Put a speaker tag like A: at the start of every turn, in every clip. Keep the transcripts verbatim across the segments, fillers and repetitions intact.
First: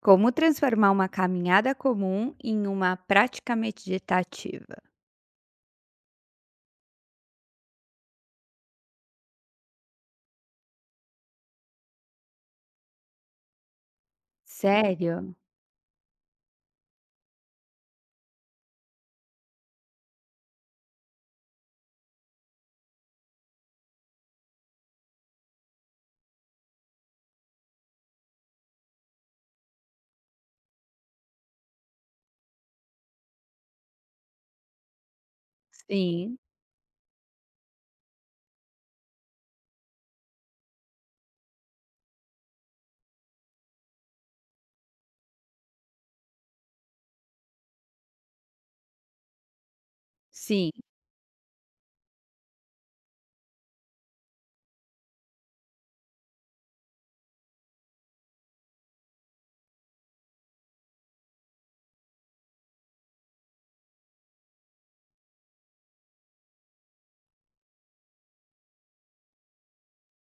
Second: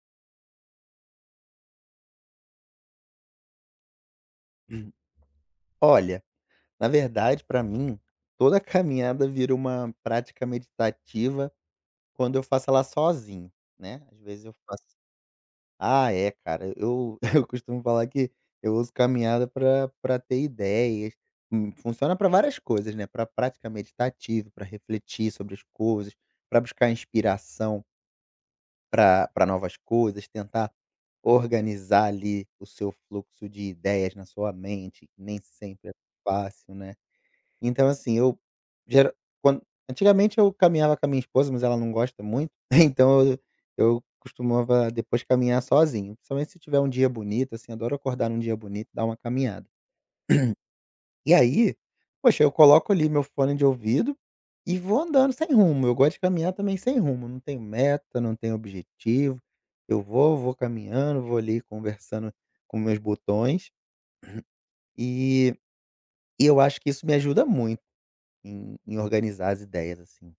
A: Como transformar uma caminhada comum em uma prática meditativa?
B: Uhum. Olha, na verdade, para mim, toda caminhada vira uma prática meditativa quando eu faço ela sozinho, né. Às vezes eu faço
A: Sério?
B: ah, é, cara, eu eu costumo falar que eu uso caminhada para pra ter ideias. Hum, funciona para várias coisas, né, para prática meditativa, para refletir sobre as coisas, para buscar inspiração para pra novas coisas, tentar organizar ali o seu fluxo de ideias na sua mente, que nem sempre é
A: Sim,
B: fácil, né. Então, assim, eu gera quan antigamente eu caminhava com a minha esposa, mas ela não gosta muito, então eu eu costumava depois caminhar sozinho, principalmente se tiver um dia bonito, assim, adoro acordar num dia bonito dar uma caminhada.
A: sim.
B: E aí, poxa, eu coloco ali meu fone de ouvido e vou andando sem rumo, eu gosto de caminhar também sem rumo, não tenho meta, não tenho objetivo, eu vou, vou caminhando, vou ali conversando com meus botões, e e eu acho que isso me ajuda muito em em organizar as ideias, assim.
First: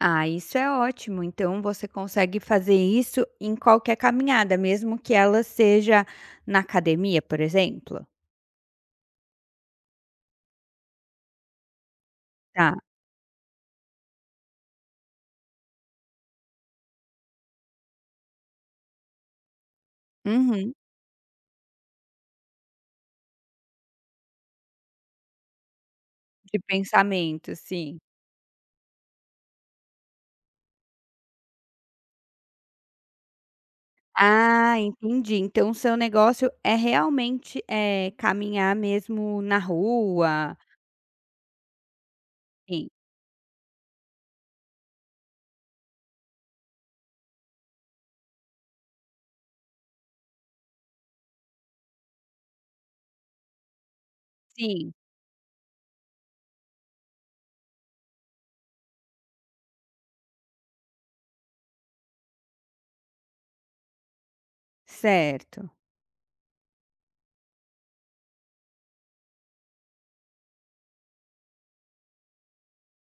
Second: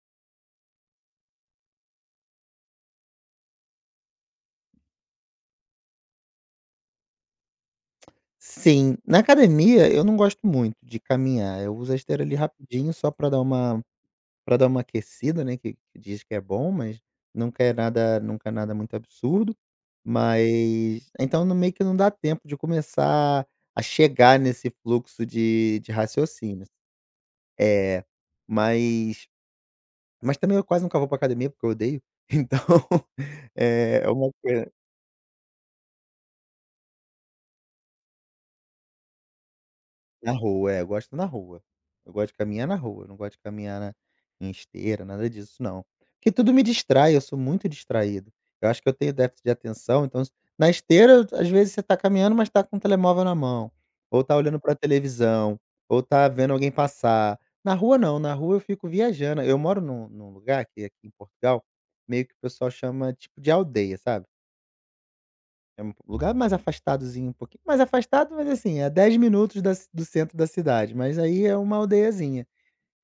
A: Ah, isso é ótimo. Então você consegue fazer isso em qualquer caminhada, mesmo que ela seja na academia, por exemplo?
B: Sim, na academia eu não gosto muito de caminhar, eu uso a esteira ali
A: Tá.
B: rapidinho só para dar uma para dar uma aquecida, né, que que diz que é bom, mas nunca é nada nunca é nada muito absurdo,
A: Uhum.
B: mas então no meio que não dá tempo de começar a chegar nesse fluxo de de
A: De
B: raciocínio.
A: pensamento, sim.
B: É, mas mas também eu quase nunca vou para academia, porque eu odeio, então é é uma coi
A: Ah, entendi. Então o seu negócio é realmente, eh, caminhar mesmo na
B: Na
A: rua?
B: rua, é, eu gosto na rua. Eu gosto de caminhar na
A: Sim,
B: rua, eu não gosto de caminhar na em esteira, nada disso não. Porque tudo me distrai, eu sou muito distraído. Eu acho que eu tenho déficit de atenção, então na esteira, às vezes, você tá caminhando, mas tá com o telemóvel na mão, ou tá olhando pra
A: sim,
B: televisão, ou tá vendo alguém passar. Na rua não, na rua eu fico viajando. Eu moro num num lugar que aqui em Portugal, meio que o pessoal chama, tipo, de aldeia, sabe?
A: certo.
B: É um lugar mais afastadozinho, um pouquinho mais afastado, mas assim, a dez minutos da ci do centro da cidade, mas aí é uma aldeiazinha.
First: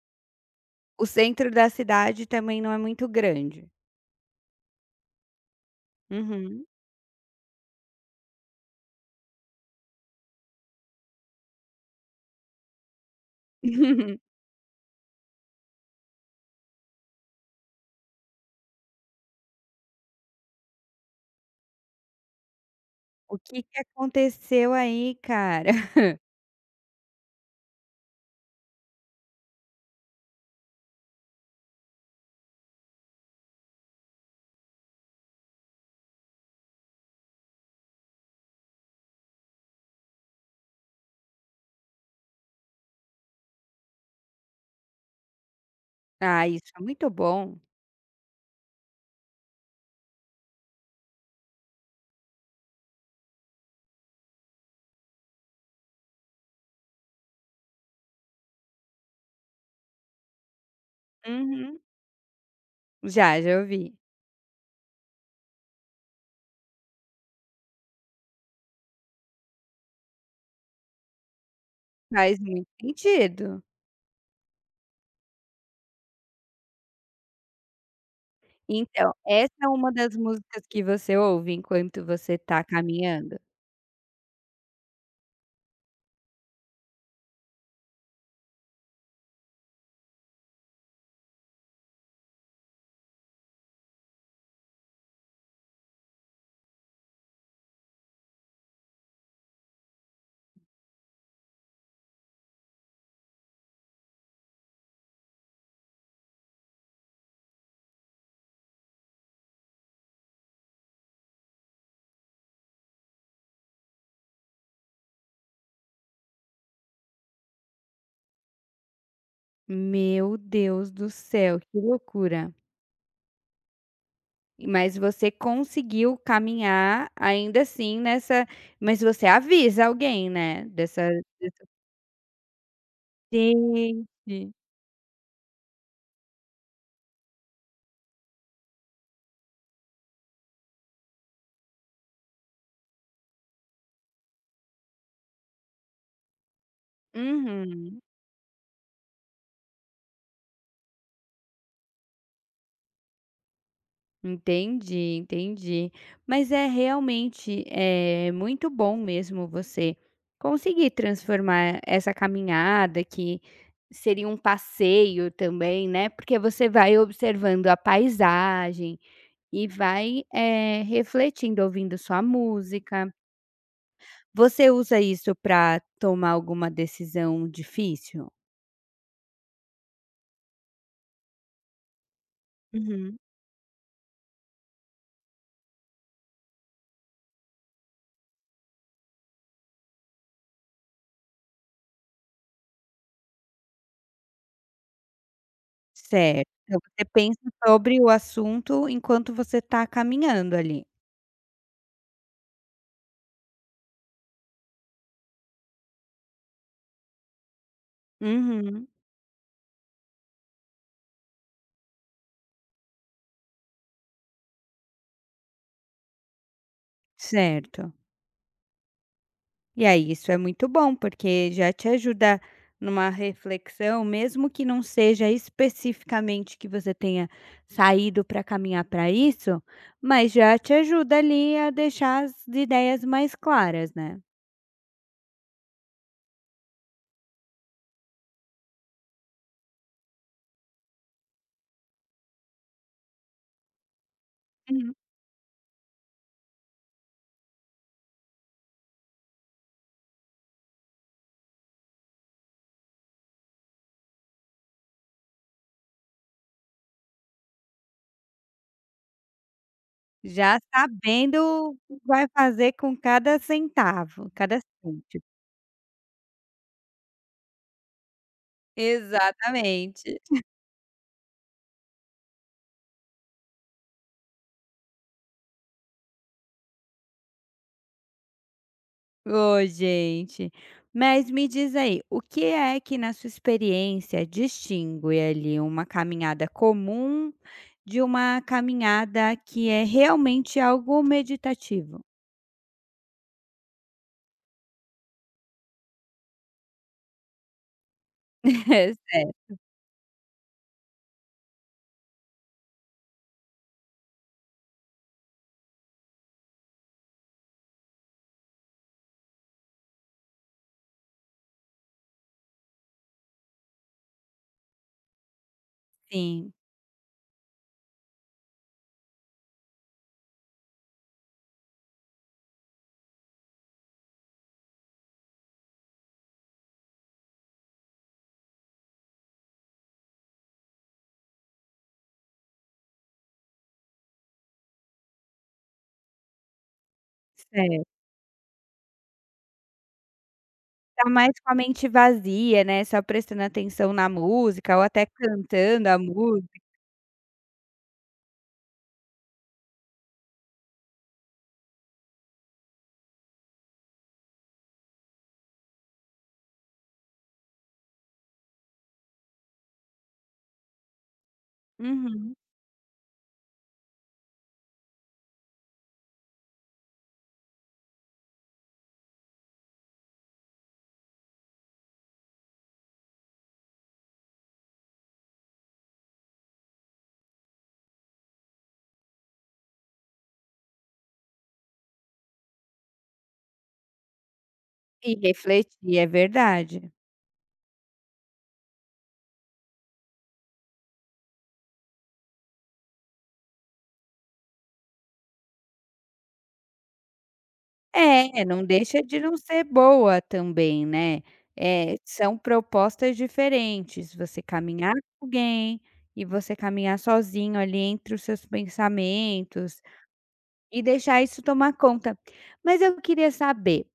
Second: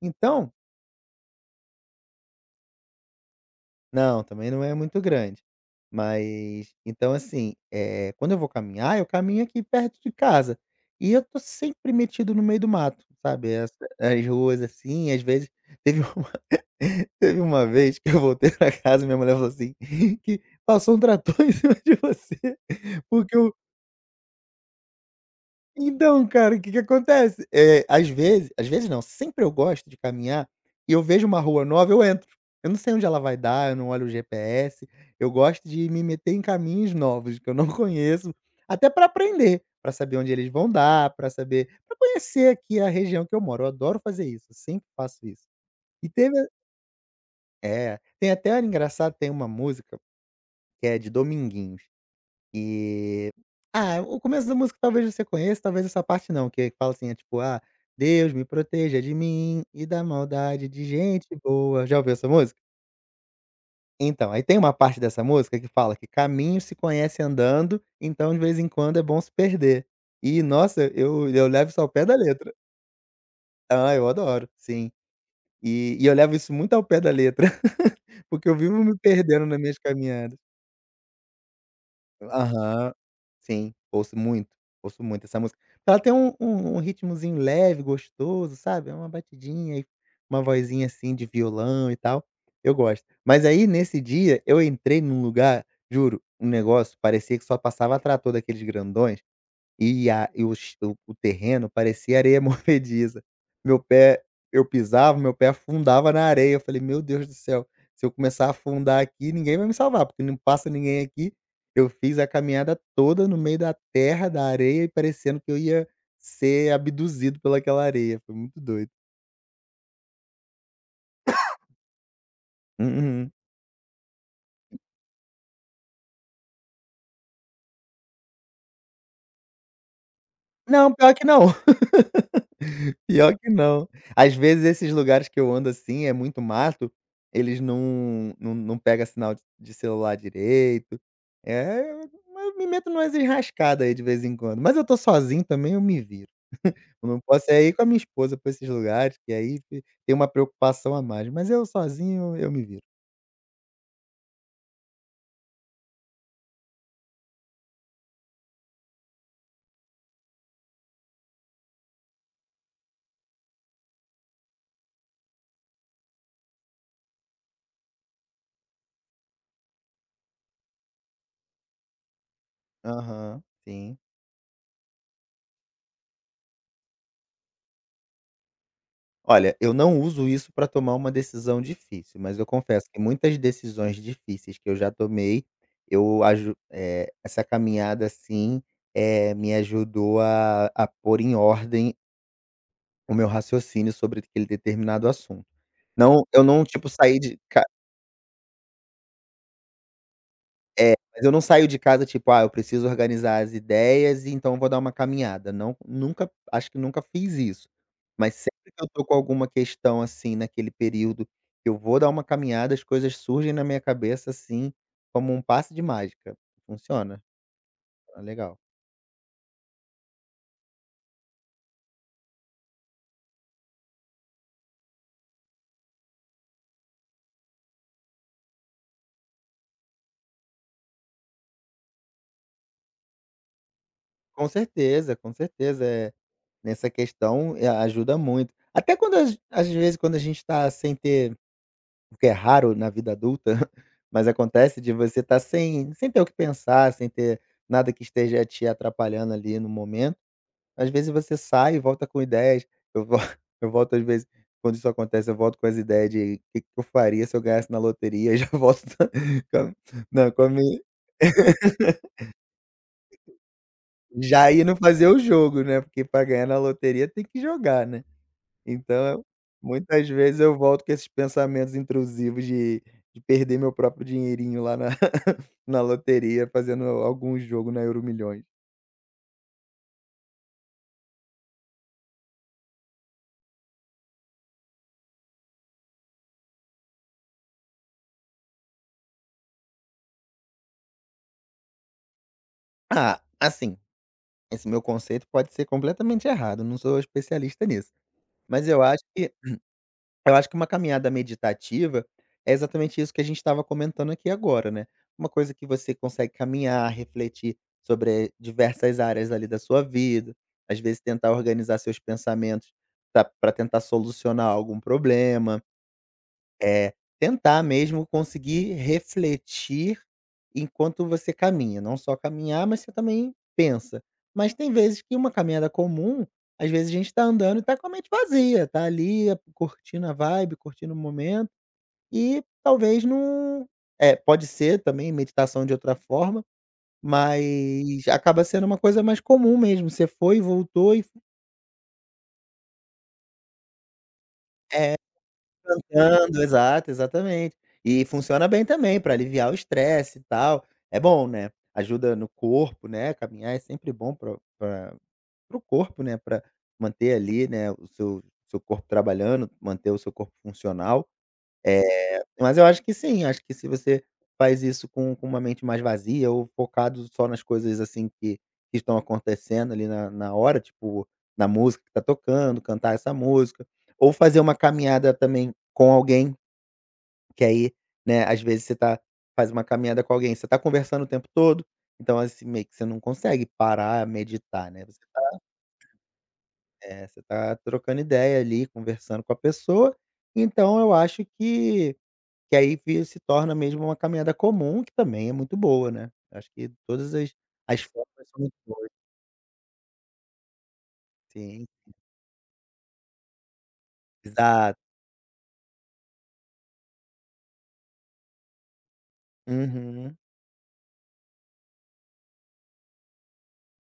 B: Então
A: O centro da cidade também não é muito grande.
B: não, também não é muito grande.
A: Uhum.
B: Mas então assim, eh, quando eu vou caminhar, eu caminho aqui perto de casa, e eu tô sempre metido no meio do mato, sabe, essa as ruas assim, às vezes teve uma teve uma vez que eu voltei pra casa e minha mulher falou assim, que "Passou um trator em cima de você, porque
A: O
B: o".
A: que que aconteceu aí, cara?
B: Então, cara, o que que acontece? Eh, às vezes às vezes não, sempre eu gosto de caminhar e eu vejo uma rua nova, eu entro. Eu não sei onde ela vai dar, eu não olho o G P S, eu gosto de me meter em caminhos novos que eu não conheço, até para aprender, para saber onde eles vão dar, para saber para conhecer aqui a região que eu moro. Eu adoro fazer isso, eu sempre faço isso. E teve
A: Ah, isso é muito bom.
B: É, tem até engraçado, tem uma música que é de Dominguinhos. E ah, o começo da música talvez você conheça, talvez essa parte não, que fala assim, é tipo: "Ah, Deus me proteja de mim e da maldade de gente
A: Uhum.
B: boa". Já ouviu essa música?
A: Já, já ouvi.
B: Então, aí tem uma parte dessa música que fala que caminho se conhece andando, então de vez em quando é bom se perder. E nossa, eu eu levo isso ao pé da
A: Faz
B: letra.
A: muito sentido.
B: Ah, eu adoro, sim. E e eu levo isso muito ao pé da letra, porque eu vivo me
A: Então,
B: perdendo
A: essa
B: nas
A: é
B: minhas
A: uma das
B: caminhadas.
A: músicas que você ouve enquanto você tá
B: Aham.
A: caminhando?
B: Sim, ouço muito, ouço muito essa música. Ela tem um um um ritmozinho leve, gostoso, sabe, é uma batidinha e uma vozinha, assim, de violão e tal, eu gosto. Mas aí, nesse dia, eu entrei num lugar, juro, um negócio parecia que só passava trator daqueles grandões. E a e o ch o o terreno parecia areia movediça. Meu pé Eu pisava, meu pé afundava na areia. Eu falei: "Meu Deus do céu, se eu começar a afundar aqui, ninguém vai me salvar, porque não passa ninguém aqui". Eu fiz a caminhada toda no meio da terra, da areia e parecendo que eu ia ser abduzido pelaquela areia. Foi muito doido.
A: Meu Deus do céu, que loucura.
B: Uhum.
A: E- Mas você conseguiu caminhar ainda assim nessa mas você avisa alguém, né,
B: Não,
A: dessa
B: pior que não.
A: dessa
B: Pior que não.
A: gente.
B: Às vezes esses lugares que eu ando, assim, é muito mato, eles não não não pega sinal de de celular direito. É, mas eu me meto numas enrascada aí de vez em quando, mas eu tô sozinho também, eu me viro. Eu não posso é ir com a minha
A: Uhum.
B: esposa pra esses lugares, que aí fi tem uma preocupação a mais, mas eu sozinho eu me viro.
A: Entendi, entendi. Mas é realmente é muito bom mesmo você conseguir transformar essa caminhada que seria um passeio também, né? Porque você vai observando a paisagem e vai eh, refletindo, ouvindo sua música.
B: Aham, sim.
A: Você usa isso para tomar alguma decisão difícil?
B: Olha, eu não uso isso para tomar uma decisão difícil, mas eu confesso que
A: Uhum.
B: muitas decisões difíceis que eu já tomei, eu aju eh, essa caminhada, assim, eh, me ajudou a a pôr em ordem o meu raciocínio sobre aquele determinado assunto. Não, eu
A: Certo.
B: não,
A: Então
B: tipo,
A: você
B: saí
A: pensa
B: de ca
A: sobre o assunto enquanto você está caminhando ali.
B: É, mas eu não saio de casa, tipo: "Ah, eu preciso organizar as ideias, e então vou dar uma caminhada". Não, nunca, acho que nunca fiz isso. Mas sempre que
A: Uhum,
B: eu tô com alguma questão, assim, naquele período, eu vou dar uma caminhada, as coisas surgem na minha cabeça, assim, como um passe de mágica. Funciona,
A: certo.
B: é legal.
A: E aí, isso é muito bom, porque já te ajuda numa reflexão, mesmo que não seja especificamente que você tenha saído para caminhar para isso, mas já te ajuda ali a deixar as ideias mais claras, né.
B: Com certeza, com certeza, eh, nessa questão, eh, ajuda muito. Até quando às às vezes, quando a gente tá sem ter. O que é raro na vida adulta, mas acontece de
A: Uhum.
B: você estar sem sem ter o que pensar, sem ter nada que esteja te atrapalhando ali no momento. Às vezes você sai e volta com ideias. Eu vol Eu volto às vezes quando isso acontece, eu volto com as ideias de o que que eu faria se eu ganhasse na loteria, já volto com a não, com a
A: Já
B: mi
A: sabendo o que vai fazer com cada centavo,
B: já
A: cada
B: indo fazer o
A: cêntimo.
B: jogo, né, porque para ganhar na loteria tem que jogar, né. Então, eu- muitas
A: Exatamente.
B: vezes eu volto com esses pensamentos intrusivos de de perder meu próprio dinheirinho lá na na loteria fazendo algum jogo na Euromilhões.
A: Ô, gente. Mas me diz aí, o que é que na sua experiência distingue ali uma caminhada comum de uma caminhada que é realmente algo meditativo?
B: Ah, assim, esse meu conceito pode ser completamente errado, não sou especialista nisso. Mas eu acho que
A: Certo,
B: eu acho que uma caminhada meditativa é exatamente isso que a gente estava comentando aqui agora, né. Uma coisa que você consegue caminhar, refletir sobre diversas áreas ali da sua vida, às vezes tentar organizar seus pensamentos para tentar solucionar algum problema.
A: sim,
B: É, tentar mesmo conseguir refletir enquanto você caminha, não só caminhar, mas você também pensa. Mas tem vezes que uma caminhada comum, às vezes a gente está andando e está com a mente vazia, tá ali a curtindo a vibe, curtindo o momento e talvez não. É, pode ser também meditação de outra forma,
A: certo.
B: mas acaba sendo uma coisa mais comum mesmo, você foi, voltou e
A: Tá mais com a mente vazia, né, só prestando atenção na música ou
B: é.
A: até cantando a
B: Cantando,
A: música.
B: exato, exatamente. E funciona bem também para aliviar o estresse e tal. É bom, né, ajuda no corpo, né, caminhar é sempre bom pra pra para o corpo, né, para manter ali, né, o seu seu corpo trabalhando, manter o seu corpo funcional. É.
A: Uhum.
B: Mas eu acho que sim, acho que se você faz isso com com uma mente mais vazia ou focado só nas coisas, assim, que que estão acontecendo ali na na hora, tipo, na música que tá tocando, cantar essa música, ou fazer uma caminhada também com alguém que aí, né, às vezes você tá faz uma caminhada com alguém, você tá conversando o tempo todo, então, assim, meio que você não consegue parar, meditar, né, você
A: E
B: tá
A: refletir, é verdade.
B: é, você tá trocando ideia ali, conversando com a pessoa, então eu acho que que aí vi se torna mesmo uma caminhada comum, que também é muito boa, né. Eu acho que todas as as formas são
A: É,
B: muito
A: não
B: boas.
A: deixa de não ser boa também, né.
B: Sim,
A: Eh, são propostas diferentes, você
B: exato.
A: caminhar com alguém e você caminhar sozinho ali entre os seus pensamentos
B: Uhum.
A: e deixar isso tomar conta. Mas eu queria saber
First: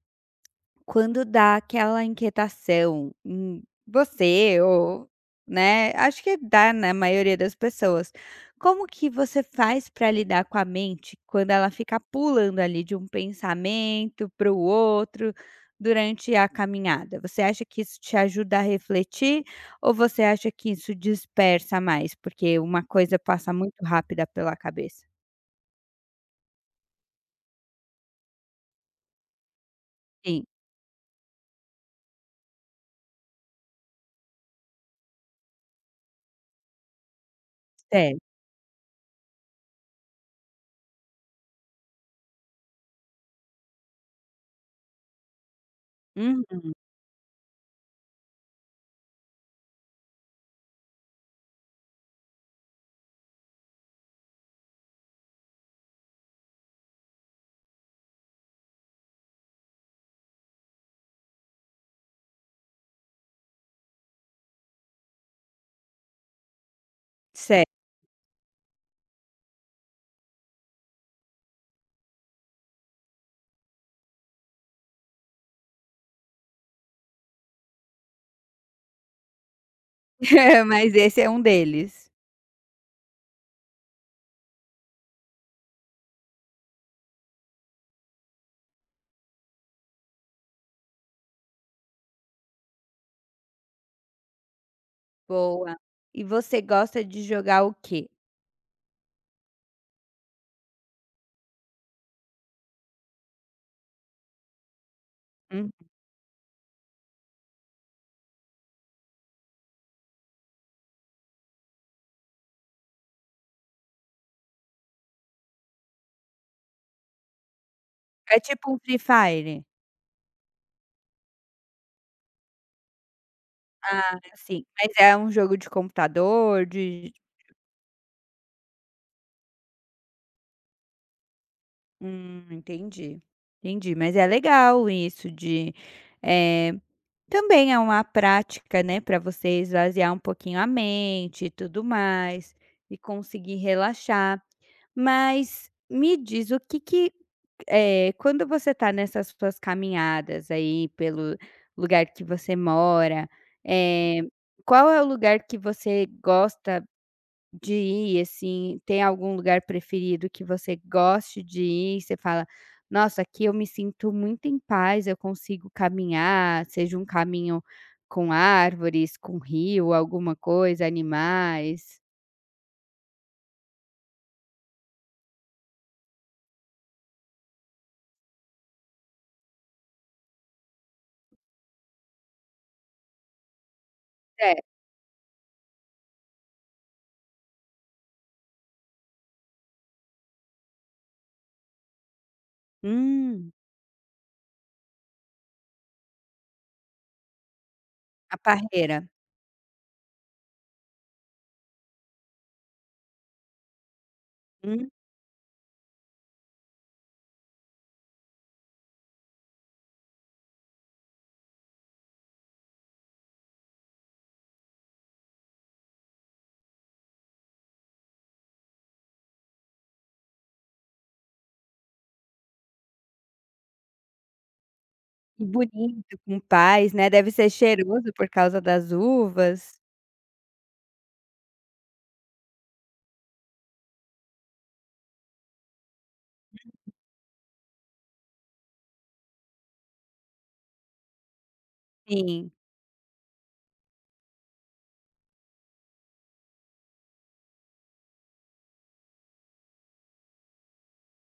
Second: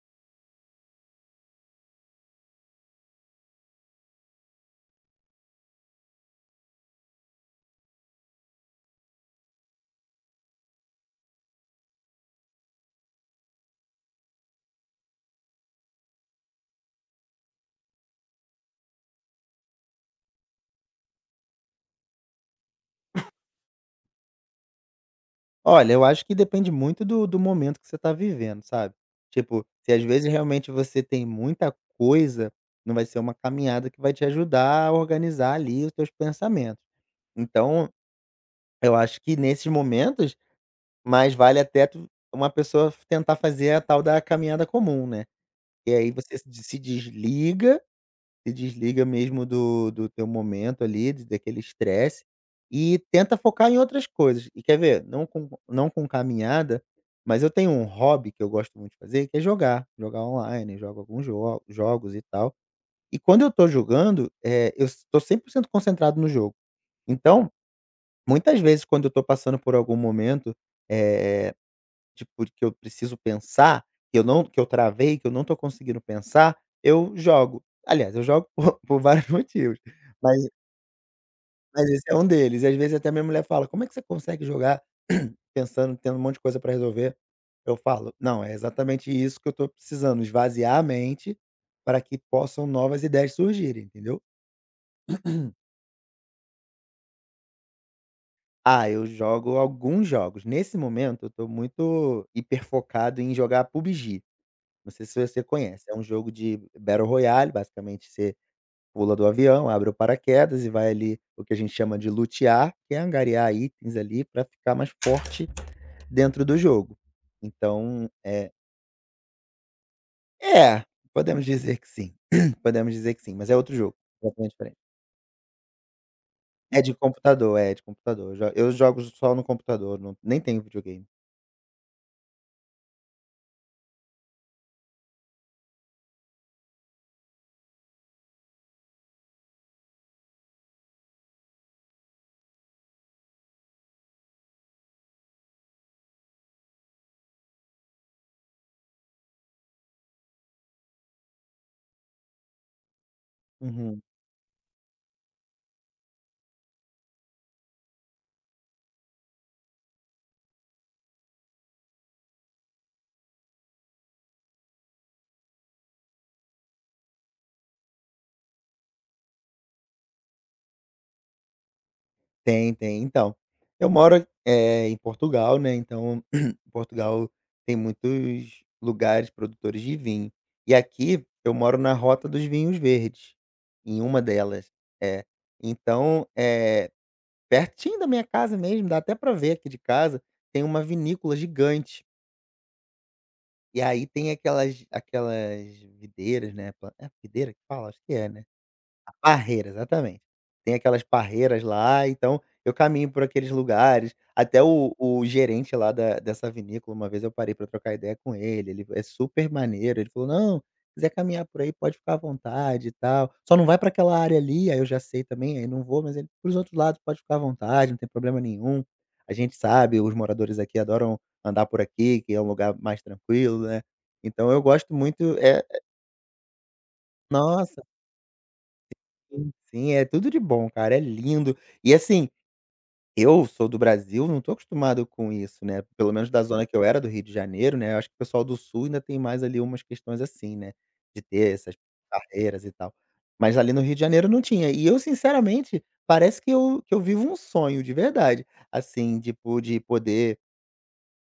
A: quando dá aquela inquietação em você ou, né, acho que dá na maioria das pessoas. Como que você faz para lidar com a mente quando ela fica pulando ali de um pensamento para o outro durante a caminhada? Você acha que isso te ajuda a refletir ou você acha que isso dispersa mais, porque uma coisa passa muito rápida pela cabeça?
B: Olha, eu acho que depende muito do do momento que você está vivendo, sabe. Tipo, se às vezes
A: Sim,
B: realmente você tem muita coisa, não vai ser uma caminhada que vai te ajudar a organizar ali os teus pensamentos. Então,
A: sério.
B: eu acho que nesses momentos, mais vale até tu uma pessoa tentar fazer a tal da caminhada comum, né. E aí você
A: Uhum,
B: se se desliga se desliga mesmo do do teu momento ali, de daquele estresse, e tenta focar em outras coisas. E quer ver? Não com não com caminhada, mas eu tenho um hobby que eu gosto muito de fazer, que é jogar, jogar online, jogo alguns jo jogos e tal. E quando eu tô jogando, eh, eu s tô cem por cento concentrado no jogo. Então,
A: sério.
B: muitas vezes quando eu tô passando por algum momento, eh de porque eu preciso pensar, que eu não que eu travei, que eu não tô conseguindo pensar, eu jogo. Aliás, eu jogo por por vários motivos, mas
A: Mas esse é um
B: mas esse
A: deles.
B: é um deles. E às vezes até minha mulher fala: "Como é que você consegue jogar pensando, tendo um monte de coisa pra resolver?" Eu falo: "Não, é exatamente isso que eu tô precisando, esvaziar a mente para que possam novas ideias surgirem", entendeu.
A: Boa. E você gosta de jogar o quê?
B: Ah, eu jogo alguns jogos. Nesse momento eu tô muito hiperfocado em jogar P U B G. Não sei se você
A: Hum,
B: conhece, é um jogo de Battle Royale, basicamente você pula do avião, abre o paraquedas e vai ali o que a gente chama de lutear, que é angariar itens ali para ficar mais forte dentro do jogo. Então,
A: é
B: eh
A: tipo um Free Fire.
B: é, podemos dizer que sim, podemos dizer que sim, mas é outro jogo,
A: Ah,
B: completamente
A: sim.
B: diferente.
A: Mas é um jogo de computador,
B: É de
A: de
B: computador, é de computador. Eu jo eu jogo só no computador, não nem tenho videogame.
A: hum, entendi, entendi. Mas é legal isso de, eh, também é uma prática, né, para você esvaziar um pouquinho a mente e tudo mais, e conseguir relaxar. Mas me diz o que que É, quando você está nessas suas caminhadas aí pelo lugar que você mora,
B: Uhum.
A: eh, qual é o lugar que você gosta de ir, assim? Tem algum lugar preferido que você goste de ir? Você fala: "Nossa, aqui eu me sinto muito em paz, eu consigo caminhar", seja um caminho com árvores, com rio, alguma coisa, animais.
B: Tem, tem. Então, eu moro, eh, em Portugal, né, então Portugal tem muitos lugares produtores de vinho. E aqui eu moro na rota dos vinhos verdes, em uma
A: É.
B: delas. É. Então, eh, pertinho da minha casa mesmo, dá até para ver aqui de casa, tem uma vinícola gigante.
A: Hum,
B: E aí tem aquelas aquelas videiras, né, pla é videira que fala? Acho que é,
A: a
B: né.
A: parreira.
B: A parreira, exatamente. Tem aquelas parreiras lá, então eu caminho por aqueles lugares. Até
A: Hum.
B: o o gerente lá da dessa vinícola, uma vez eu parei para trocar ideia com ele, ele é super maneiro, ele falou: "Não, quiser caminhar por aí pode ficar à vontade e tal, só não vai para aquela área ali", aí eu já sei também, aí não vou, mas ele: "Para outros lados pode ficar à vontade, não tem problema nenhum. A gente sabe, os moradores aqui adoram andar por aqui, que é um lugar mais tranquilo, né". Então eu gosto muito
A: E
B: é
A: bonito, com paz, né, deve ser
B: nossa.
A: cheiroso por causa das
B: Sim,
A: uvas.
B: sim, é tudo de bom, cara, é lindo. E assim, eu sou do Brasil, não tô acostumado com isso, né, pelo menos da zona que eu era, do Rio de Janeiro, né, eu acho que o pessoal do Sul ainda tem mais ali umas questões assim, né, de ter essas
A: Sim,
B: carreiras e tal. Mas ali no Rio de Janeiro não tinha. E eu sinceramente, parece que eu que eu vivo um sonho de verdade, assim, tipo, de poder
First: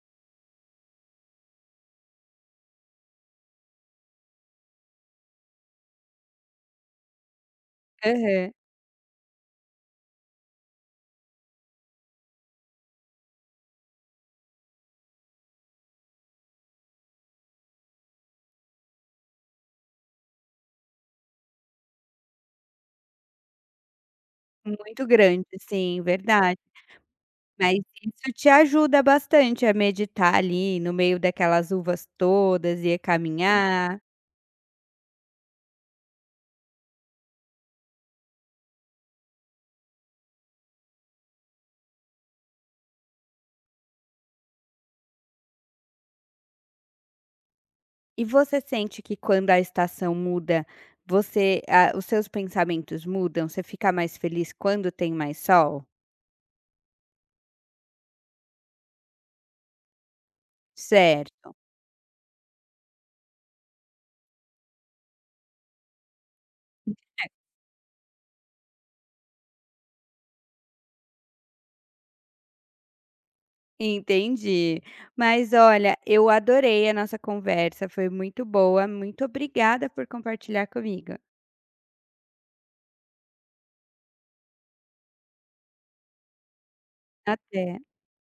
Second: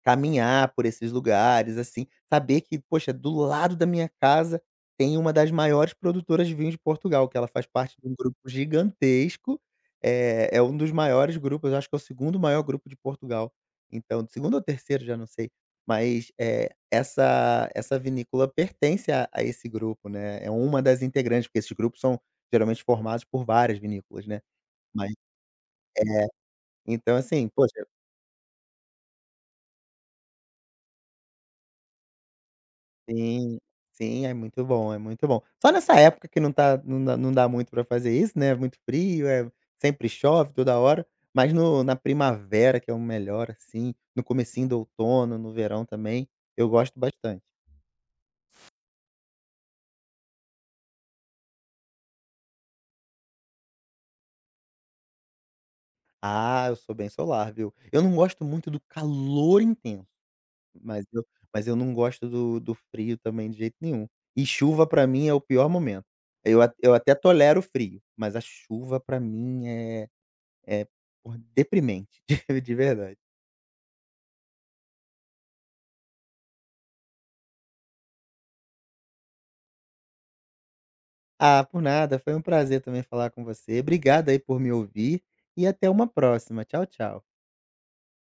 B: caminhar por esses lugares, assim, saber que, poxa, do lado da minha casa tem uma das maiores produtoras de vinho de Portugal, que ela faz parte de um grupo
A: aham.
B: gigantesco, é é um dos maiores grupos, eu acho que é o segundo maior grupo de Portugal. Então, segundo ou terceiro já não sei, mas, é essa essa vinícola pertence a a esse grupo, né, é uma das integrantes, porque esses grupos são geralmente formados por várias vinícolas, né,
A: Muito
B: mas
A: grande, sim,
B: é,
A: verdade.
B: então assim,
A: Mas
B: poxa.
A: isso te ajuda bastante a meditar ali no meio daquelas uvas todas e a
B: Sim,
A: caminhar.
B: sim, é muito bom, é muito bom. Só nessa época que não tá, não dá não dá muito pra fazer isso, né, é muito frio, é sempre chove toda hora, mas no na primavera que é o melhor, assim, no comecinho do outono, no verão também, eu gosto bastante.
A: E você sente que quando a estação muda, você ah, os seus pensamentos mudam? Você fica mais feliz quando tem mais sol?
B: Ah, eu sou bem solar, viu. Eu não gosto muito do calor intenso, mas eu
A: Certo.
B: mas eu não gosto do do frio também de jeito nenhum. E chuva pra mim é o pior momento. Eu a eu até tolero o frio, mas a chuva pra mim é é, porra, deprimente, de de verdade.
A: Entendi. Mas olha, eu adorei a nossa conversa, foi muito boa. Muito obrigada por compartilhar comigo.
B: Ah, por nada, foi um prazer também falar com você. Obrigado aí por me ouvir e até uma próxima. Tchau, tchau.
A: Até.